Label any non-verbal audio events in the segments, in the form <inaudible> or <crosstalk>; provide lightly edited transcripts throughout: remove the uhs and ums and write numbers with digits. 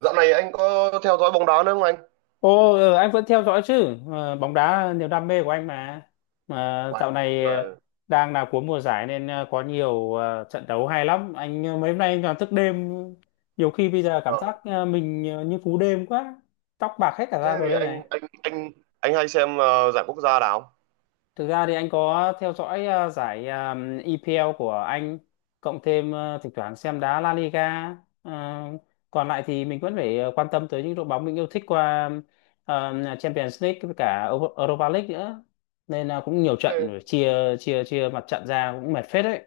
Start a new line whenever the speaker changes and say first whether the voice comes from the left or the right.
right: Dạo này anh có theo dõi bóng đá nữa không anh?
left: Ồ, anh vẫn theo dõi chứ. Ờ, bóng đá niềm đam mê của anh mà. Mà
right: Uầy,
left: dạo này
right: nhưng
left: đang là cuối mùa giải nên có nhiều trận đấu hay lắm. Mấy hôm nay anh toàn thức đêm. Nhiều khi bây giờ cảm
right: vâng.
left: giác mình như phú đêm quá. Tóc bạc hết cả ra
right: Thế
left: rồi
right: thì
left: đây này.
right: anh anh anh anh hay xem giải quốc gia nào?
left: Thực ra thì anh có theo dõi giải EPL của Anh, cộng thêm thỉnh thoảng xem đá La Liga. Ờ, còn lại thì mình vẫn phải quan tâm tới những đội bóng mình yêu thích qua Champions League với cả Europa League nữa. Nên là cũng nhiều
right: Thế,
left: trận chia chia chia mặt trận ra cũng mệt phết đấy.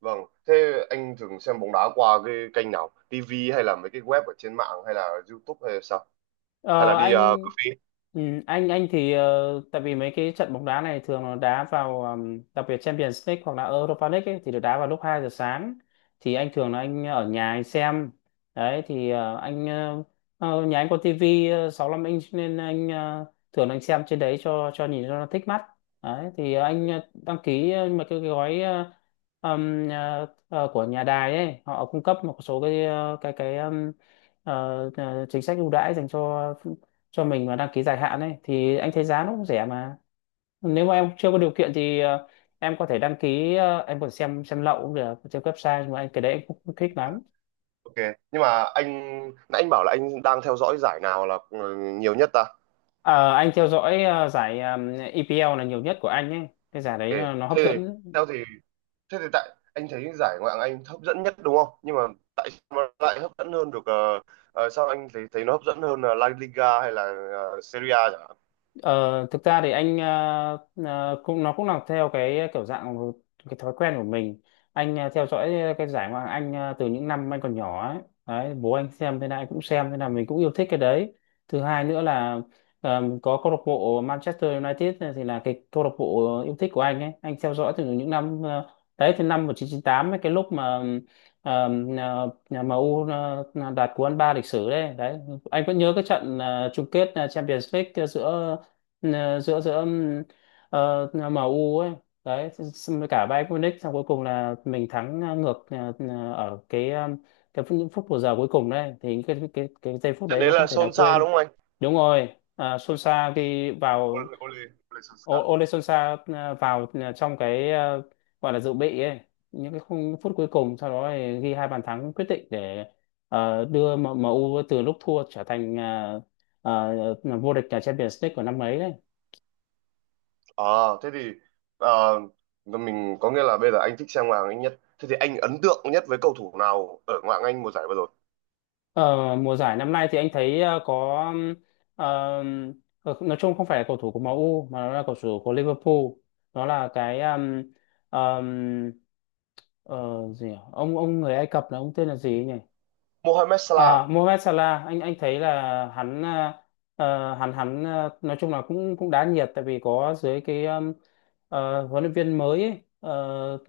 right: vâng. Thế anh thường xem bóng đá qua cái kênh nào? TV hay là mấy cái web ở trên mạng hay là YouTube hay là sao? Hay là
left: Ờ,
right: đi cà
left: anh
right: phê?
left: ừ, anh thì tại vì mấy cái trận bóng đá này thường nó đá vào đặc biệt Champions League hoặc là Europa League ấy, thì được đá vào lúc 2 giờ sáng, thì anh thường là anh ở nhà anh xem. Đấy thì nhà anh có tivi 65 inch nên thường là anh xem trên đấy cho nhìn cho nó thích mắt. Đấy thì đăng ký một cái gói của nhà đài ấy, họ cung cấp một số cái cái ờ, chính sách ưu đãi dành cho mình mà đăng ký dài hạn ấy, thì anh thấy giá nó cũng rẻ mà. Nếu mà em chưa có điều kiện thì em có thể đăng ký, em còn xem lậu cũng được trên website, nhưng mà anh cái đấy anh cũng không thích lắm.
right: Ok. Nhưng mà anh nãy anh bảo là anh đang theo dõi giải nào là nhiều nhất ta?
left: Ờ, anh theo dõi giải EPL là nhiều nhất của anh ấy, cái giải đấy
right: Ok.
left: là nó hấp
right: Thế thì
left: dẫn.
right: theo thì Thế thì tại Anh thấy giải Ngoại hạng Anh hấp dẫn nhất đúng không? Nhưng mà tại sao nó lại hấp dẫn hơn được sao anh thấy thấy nó hấp dẫn hơn là La Liga hay là Serie A chẳng hạn?
left: Ờ, thực ra thì cũng nó cũng là theo cái kiểu dạng cái thói quen của mình. Theo dõi cái giải Ngoại hạng Anh từ những năm anh còn nhỏ ấy. Đấy, bố anh xem thế nào anh cũng xem thế nào, mình cũng yêu thích cái đấy. Thứ hai nữa là có câu lạc bộ Manchester United này, thì là cái câu lạc bộ yêu thích của anh ấy, anh theo dõi từ những năm đấy, từ năm 1998 ấy, cái lúc mà nhà nhà MU đạt cú ăn ba lịch sử đấy. Đấy anh vẫn nhớ cái trận chung kết Champions League giữa ờ, giữa giữa ờ, MU ấy, đấy xong với cả Bayern Munich, xong cuối cùng là mình thắng ờ, ngược ờ, ờ, ở cái ờ, cái phút- những phút bù giờ cuối cùng đấy, thì cái giây phút
right: Chắc
left: đấy
right: đấy
left: nó
right: là
left: không thể nào
right: Solskjaer
left: quên.
right: đúng không anh?
left: Đúng rồi. À, Solskjaer khi vào.
right: Ole Ole Ole Solskjaer.
left: Ole Solskjaer vào trong cái, gọi là dự bị ấy, những cái khung phút cuối cùng, sau đó thì ghi hai bàn thắng quyết định để đưa MU từ lúc thua trở thành vô địch cả Champions League của năm ấy đấy.
right: À, thế thì ờ, mình có nghĩa là bây giờ anh thích xem Ngoại hạng Anh nhất. Thế thì anh ấn tượng nhất với cầu thủ nào ở Ngoại hạng Anh mùa giải vừa rồi?
left: Ờ, mùa giải năm nay thì anh thấy ờm, nói chung không phải là cầu thủ của MU mà nó là cầu thủ của Liverpool. Nó là cái ờm, ờ, gì nhỉ? Ông người Ai Cập, là ông tên là gì nhỉ?
right: Mohamed Salah.
left: À, Mohamed Salah. Anh thấy là hắn à, nói chung là cũng cũng đá nhiệt, tại vì có dưới cái huấn luyện viên mới ấy,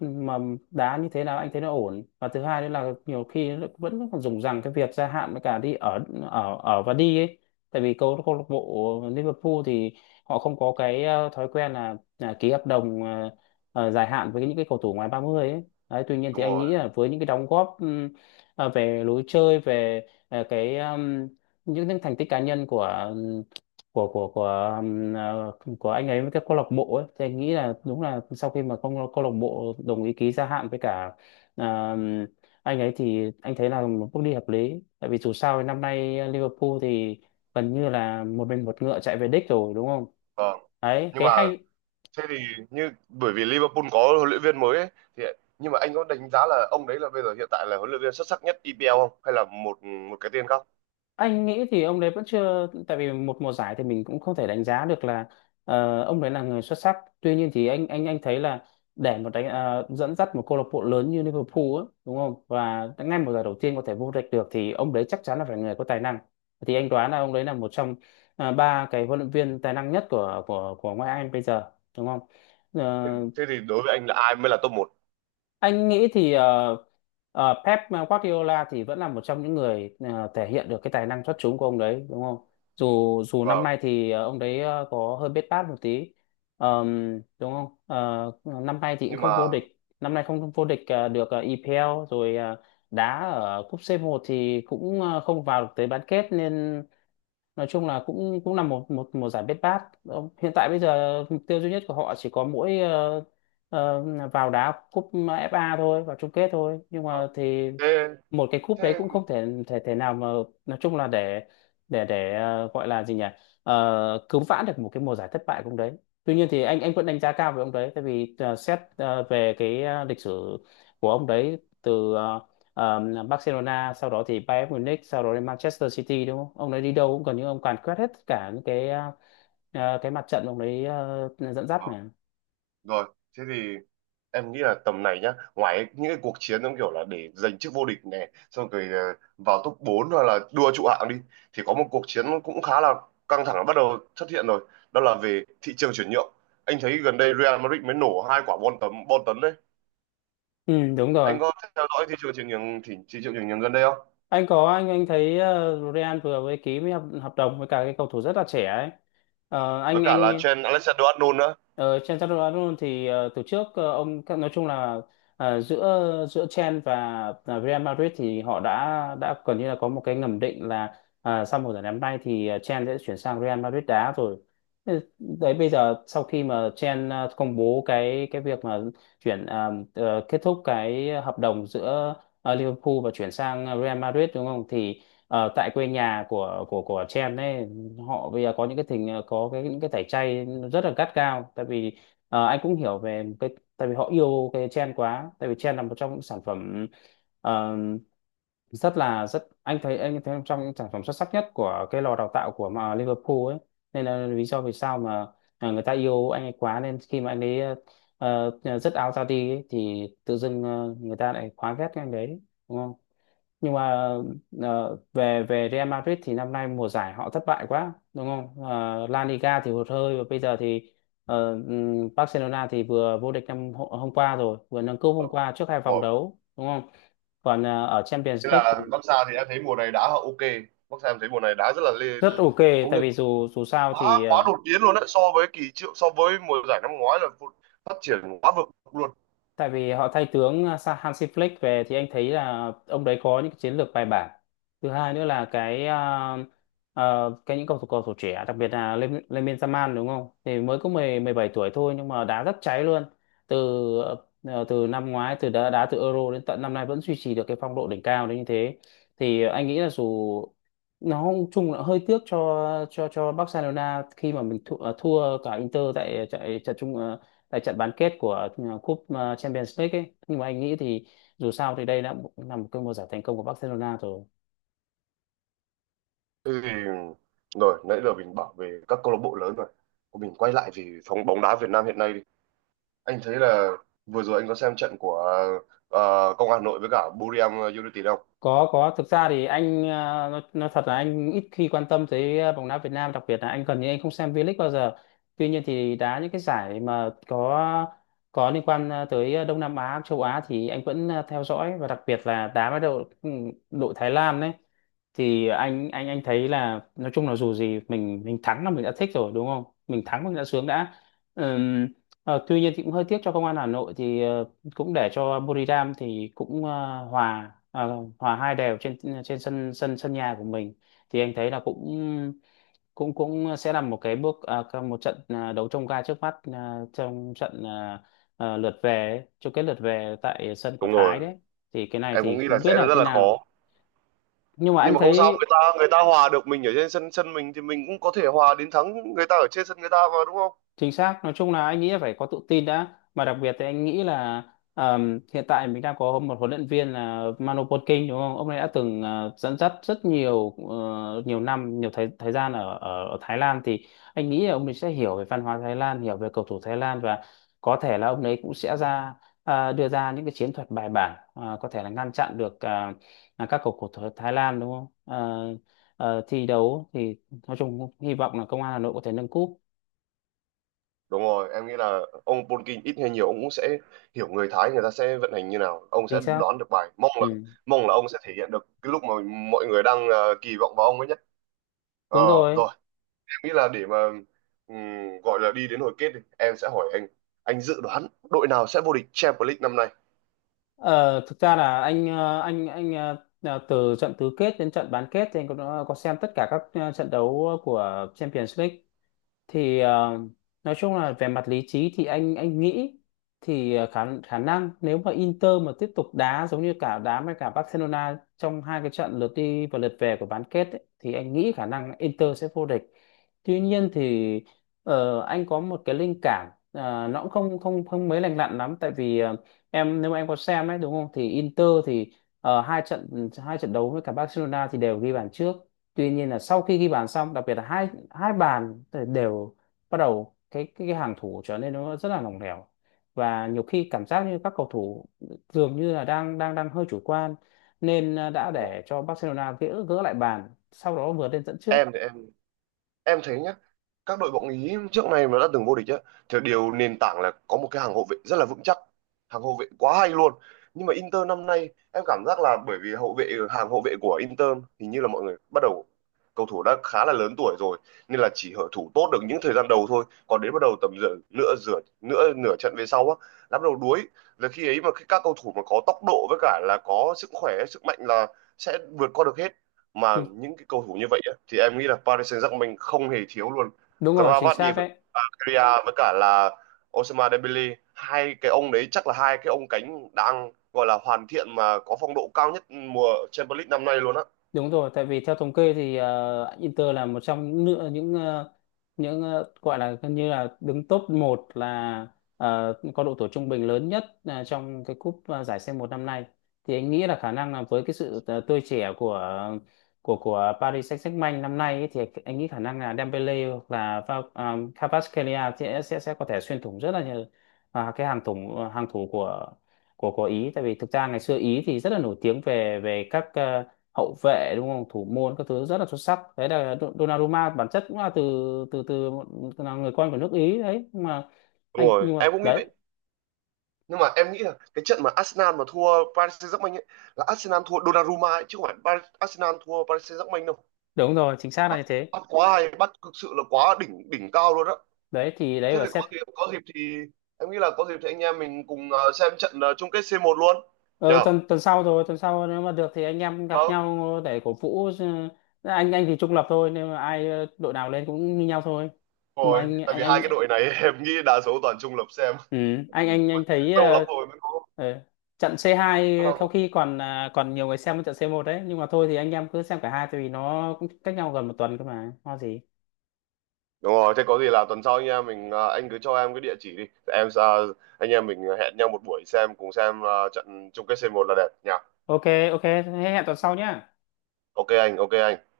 left: mà đá như thế nào anh thấy nó ổn. Và thứ hai nữa là nhiều khi nó vẫn còn dùng rằng cái việc gia hạn với cả đi ở ở ở và đi ấy, tại vì câu câu lạc bộ Liverpool thì họ không có cái thói quen là ký hợp đồng dài hạn với những cái cầu thủ ngoài 30 ấy. Đấy, tuy nhiên thì
right: Đúng
left: anh nghĩ
right: rồi.
left: là với những cái đóng góp à, về lối chơi, về à, cái những thành tích cá nhân của của của của um, à, của anh ấy với các câu lạc bộ ấy, thì anh nghĩ là đúng là sau khi mà câu lạc bộ đồng ý ký gia hạn với cả um, anh ấy, thì anh thấy là một bước đi hợp lý, tại vì dù sao thì năm nay Liverpool thì gần như là một mình một ngựa chạy về đích rồi, đúng không?
right: Vâng.
left: Đấy
right: Nhưng
left: cái
right: mà
left: hay.
right: Thế thì như Bởi vì Liverpool có huấn luyện viên mới ấy, thì nhưng mà anh có đánh giá là ông đấy là bây giờ hiện tại là huấn luyện viên xuất sắc nhất EPL không hay là một một cái tên khác?
left: Anh nghĩ thì ông đấy vẫn chưa, tại vì một mùa giải thì mình cũng không thể đánh giá được là ông đấy là người xuất sắc. Tuy nhiên thì anh thấy là để một đánh dẫn dắt một câu lạc bộ lớn như Liverpool á, đúng không, và ngay mùa giải đầu tiên có thể vô địch được, thì ông đấy chắc chắn là phải người có tài năng. Thì anh đoán là ông đấy là một trong ba cái huấn luyện viên tài năng nhất của ngoại hạng Anh bây giờ, đúng không?
right: Thế,
left: Ờ,
right: thế thì đối với anh là ai mới là top một?
left: anh nghĩ thì Pep Guardiola thì vẫn là một trong những người thể hiện được cái tài năng xuất chúng của ông đấy, đúng không? Dù dù năm
right: Vâng.
left: nay thì ông đấy có hơi bết bát một tí. Đúng không? Ờ, năm nay thì cũng
right: Nhưng
left: không
right: mà
left: vô địch, năm nay không vô địch được EPL rồi, đá ở cúp c một thì cũng không vào được tới bán kết, nên nói chung là cũng cũng là một một một giải bết bát. Ờ, hiện tại bây giờ mục tiêu duy nhất của họ chỉ có mỗi ờ, vào đá cúp FA thôi, vào chung kết thôi, nhưng
right: ờ,
left: mà thì
right: thế
left: một cái cúp đấy
right: thế
left: cũng không thể thể thể nào mà nói chung là để gọi là gì nhỉ, cứu vãn được một cái mùa giải thất bại của ông đấy. Tuy nhiên thì anh vẫn đánh giá cao về ông đấy, tại vì xét về cái lịch sử của ông đấy từ ờ, Barcelona, sau đó thì Bayern Munich, sau đó đến Manchester City, đúng không? Ông ấy đi đâu cũng gần như ông càn quét hết cả những cái cái mặt trận ông ấy dẫn dắt
right: ờ,
left: mà.
right: Rồi, thế thì em nghĩ là tầm này nhá, ngoài những cái cuộc chiến giống kiểu là để giành chức vô địch này xong rồi vào top 4 hoặc là đua trụ hạng đi, thì có một cuộc chiến cũng khá là căng thẳng bắt đầu xuất hiện rồi. Đó là về thị trường chuyển nhượng. Anh thấy gần đây Real Madrid mới nổ hai quả bom tấn đấy.
left: Ừ, đúng rồi.
right: Anh có theo dõi thị trường chuyển nhượng thị trường chuyển nhượng gần đây không,
left: Anh có, anh thấy Real vừa mới ký với hợp đồng với cả cái cầu thủ rất là trẻ ấy. Ờ,
right: với cả là
left: anh
right: trend Alexander-Arnold nữa?
left: Ờ, Chen Chaturanga thì từ trước ông nói chung là, giữa giữa Chen và Real Madrid thì họ đã gần như là có một cái ngầm định là à, sau mùa giải năm nay thì Chen sẽ chuyển sang Real Madrid đá rồi. Ừ, đấy bây giờ sau khi mà Chen công bố cái việc mà chuyển à, kết thúc cái hợp đồng giữa Liverpool và chuyển sang Real Madrid, đúng không? Thì tại quê nhà của Chen ấy, họ bây giờ có những cái tình có cái những cái tẩy chay nó rất là gắt gao, tại vì anh cũng hiểu về cái, tại vì họ yêu cái trend quá, tại vì trend là một trong những sản phẩm ờ, rất là rất anh thấy trong sản phẩm xuất sắc nhất của cái lò đào tạo của mà Liverpool ấy. Nên là lý do vì sao mà à, người ta yêu anh ấy quá, nên khi mà anh ấy dứt áo ra đi ấy, thì tự dưng người ta lại quá ghét cái anh đấy, đúng không? Nhưng mà ờ, về về Real Madrid thì năm nay mùa giải họ thất bại quá, đúng không? Ờ, La Liga thì hụt hơi, và bây giờ thì Barcelona thì vừa vô địch năm hôm qua rồi, vừa nâng cúp hôm qua, trước hai vòng
right: Rồi.
left: đấu, đúng không? Còn ở
right: Thế
left: Champions League
right: là Barca thì em thấy mùa này đá họ ok. Barca em thấy mùa này đá rất là lê,
left: rất ok,
right: có
left: tại vì dù dù sao
right: Quá
left: thì
right: quá đột biến luôn đấy, so với kỳ triệu so với mùa giải năm ngoái là phát triển quá vực luôn.
left: tại vì họ thay tướng à, Hansi Flick về, thì anh thấy là ông đấy có những cái chiến lược bài bản. Thứ hai nữa là cái cái những cầu thủ trẻ, đặc biệt là Lemmin Yamal, đúng không, thì mới có mười 17 tuổi thôi, nhưng mà đá rất cháy luôn. Từ từ năm ngoái, từ đá đá từ Euro đến tận năm nay vẫn duy trì được cái phong độ đỉnh cao đến như thế. Thì anh nghĩ là dù nó cũng chung là hơi tiếc cho Barcelona khi mà mình thua cả Inter tại tại trận chung ờ, tại trận bán kết của cúp Champions League ấy, nhưng mà anh nghĩ thì dù sao thì đây đã là một cơn mùa giải thành công của Barcelona rồi.
right: Thế thì rồi nãy giờ mình bảo về các câu lạc bộ lớn rồi, mình quay lại về phòng bóng đá Việt Nam hiện nay đi. Anh thấy là vừa rồi anh có xem trận của Công an Hà Nội với cả Buriram United không?
left: Có, có, thực ra thì nó thật là anh ít khi quan tâm tới bóng đá Việt Nam, đặc biệt là anh gần như anh không xem V-League bao giờ. Tuy nhiên thì đá những cái giải mà có liên quan tới Đông Nam Á, châu Á thì anh vẫn theo dõi, và đặc biệt là đá với đội Thái Lan đấy. Thì anh thấy là nói chung là dù gì mình thắng là mình đã thích rồi, đúng không? Mình thắng mình đã sướng đã. Ừm, Tuy nhiên thì cũng hơi tiếc cho Công an Hà Nội thì cũng để cho Buriram thì cũng hòa hai đều trên trên sân sân sân nhà của mình. Thì anh thấy là cũng cũng cũng sẽ là một cái bước à, cái- một trận đấu trông gai trước mắt, à, lượt về ấy, chung kết lượt về tại sân của
right: Đúng
left: Thái
right: rồi,
left: đấy. Thì cái này
right: em cũng
left: thì
right: nghĩ là
left: không biết
right: sẽ
left: là
right: rất
left: thế
right: là
left: nào,
right: khó,
left: nhưng mà
right: nhưng
left: anh
right: mà không sao,
left: thấy
right: người ta hòa được mình ở trên sân sân mình thì mình cũng có thể hòa đến thắng người ta ở trên sân người ta mà đúng không?
left: chính xác, nói chung là anh nghĩ là phải có tự tin đã, mà đặc biệt thì anh nghĩ là hiện tại mình đang có một huấn luyện viên là Manu Potkin, đúng không? Ông ấy đã từng dẫn dắt nhiều năm, nhiều thời thời gian ở, ở ở Thái Lan. Thì anh nghĩ là ông ấy sẽ hiểu về văn hóa Thái Lan, hiểu về cầu thủ Thái Lan, và có thể là ông ấy cũng sẽ đưa ra những cái chiến thuật bài bản, có thể là ngăn chặn được là các cầu thủ Thái Lan, đúng không? Ờ, Thi đấu thì nói chung hy vọng là Công an Hà Nội có thể nâng cúp.
right: Đúng rồi, em nghĩ là ông Polking ít hay nhiều ông cũng sẽ hiểu người Thái người ta sẽ vận hành như nào, ông
left: Chính
right: sẽ
left: xác.
right: đoán được bài. Mong là
left: Ừ,
right: mong là ông sẽ thể hiện được cái lúc mà mọi người đang kỳ vọng vào ông ấy nhất. Ờ
left: đúng rồi.
right: rồi, em nghĩ là để mà gọi là đi đến hồi kết đi, em sẽ hỏi anh dự đoán đội nào sẽ vô địch Champions League năm nay?
left: Ờ, Thực ra là anh ờ, là từ trận tứ kết đến trận bán kết thì anh có xem tất cả các trận đấu của Champions League. Thì nói chung là về mặt lý trí thì anh nghĩ thì khả khả năng nếu mà Inter mà tiếp tục đá giống như cả đá với cả Barcelona trong hai cái trận lượt đi và lượt về của bán kết ấy, thì anh nghĩ khả năng Inter sẽ vô địch. Tuy nhiên thì anh có một cái linh cảm nó cũng không không không mấy lành lặn lắm, tại vì em nếu mà em có xem ấy, đúng không, thì Inter thì hai trận đấu với cả Barcelona thì đều ghi bàn trước. Tuy nhiên là sau khi ghi bàn xong, đặc biệt là hai hai bàn thì đều bắt đầu cái hàng thủ trở nên nó rất là lỏng lẻo, và nhiều khi cảm giác như các cầu thủ dường như là đang đang đang hơi chủ quan, nên đã
right: Đúng không?
left: để cho Barcelona gỡ gỡ lại bàn, sau đó vượt lên dẫn trước.
right: Em thì em thấy nhá, các đội bóng Ý trước này mà đã từng vô địch á thì điều nền tảng là có một cái hàng hậu vệ rất là vững chắc, hàng hậu vệ quá hay luôn. Nhưng mà Inter năm nay em cảm giác là bởi vì hậu vệ hàng hậu vệ của Inter, hình như là mọi người bắt đầu cầu thủ đã khá là lớn tuổi rồi, nên là chỉ hở thủ tốt được những thời gian đầu thôi, còn đến bắt đầu tầm giữa nửa nửa trận về sau á đã bắt đầu đuối. Là khi ấy mà khi các cầu thủ mà có tốc độ với cả là có sức khỏe sức mạnh là sẽ vượt qua được hết. Mà
left: Thì
right: những cái cầu thủ như vậy á, thì em nghĩ là Paris Saint-Germain không hề thiếu luôn.
left: đúng rồi, chính
right: Kravat
left: xác đấy.
right: Divaria với cả là Ousmane Dembele, hai cái ông đấy chắc là hai cái ông cánh đang gọi là hoàn thiện mà có phong độ cao nhất mùa Champions League năm nay luôn á.
left: Đúng rồi, tại vì theo thống kê thì Inter là một trong những nữa những ờ, gọi là gần như là đứng top 1, là có độ tuổi trung bình lớn nhất trong cái cúp, giải C1 năm nay. Thì anh nghĩ là khả năng là với cái sự tươi trẻ của Paris Saint-Germain năm nay ấy, thì anh nghĩ khả năng là Dembele hoặc là Kvaratskhelia sẽ có thể xuyên thủng rất là nhiều, cái hàng thủ của Ý. Tại vì thực ra ngày xưa Ý thì rất là nổi tiếng về về các hậu vệ, đúng không, thủ môn các thứ rất là xuất sắc đấy. Là Donnarumma bản chất cũng là từ từ từ một là người con của nước Ý đấy. Nhưng mà
right: Đúng rồi, em cũng nghĩ
left: đấy,
right: vậy. Nhưng mà em nghĩ là cái trận mà Arsenal mà thua Paris Saint-Germain ấy, là Arsenal thua Donnarumma ấy, chứ không phải Paris, Arsenal thua Paris Saint-Germain đâu.
left: đúng rồi, chính xác là
right: bắt
left: như thế
right: bắt quá hay, bắt thực sự là quá đỉnh đỉnh cao luôn á.
left: đấy. Thì đấy
right: Thế
left: và
right: thì có
left: xét.
right: dịp có dịp thì em nghĩ là có dịp thì anh em mình cùng xem trận chung kết C1 luôn
left: Ờ,
right: nhờ.
left: tuần tuần sau rồi, tuần sau nếu mà được thì anh em gặp
right: Ờ,
left: nhau để cổ vũ. Ờ, anh thì trung lập thôi nên mà đội nào lên cũng như nhau thôi. Nhưng mà
right: rồi tại vì hai cái
left: anh
right: đội này <laughs> em nghĩ đa số toàn trung lập xem.
left: Ừ, anh thấy
right: <laughs> Lâu lắm rồi mới có.
left: ờ, trận C2 sau khi còn à, còn nhiều người xem hơn trận C1 đấy. Nhưng mà thôi thì anh em cứ xem cả hai, tại vì nó cũng cách nhau gần một tuần cơ mà lo gì.
right: Đúng rồi, thế có gì là tuần sau nha mình, à, anh cứ cho em cái địa chỉ đi em, à, anh em mình hẹn nhau một buổi xem cùng xem à, trận chung kết c một là đẹp nhỉ?
left: Ok, ok thế, hẹn tuần sau nhá.
right: Ok anh, ok anh.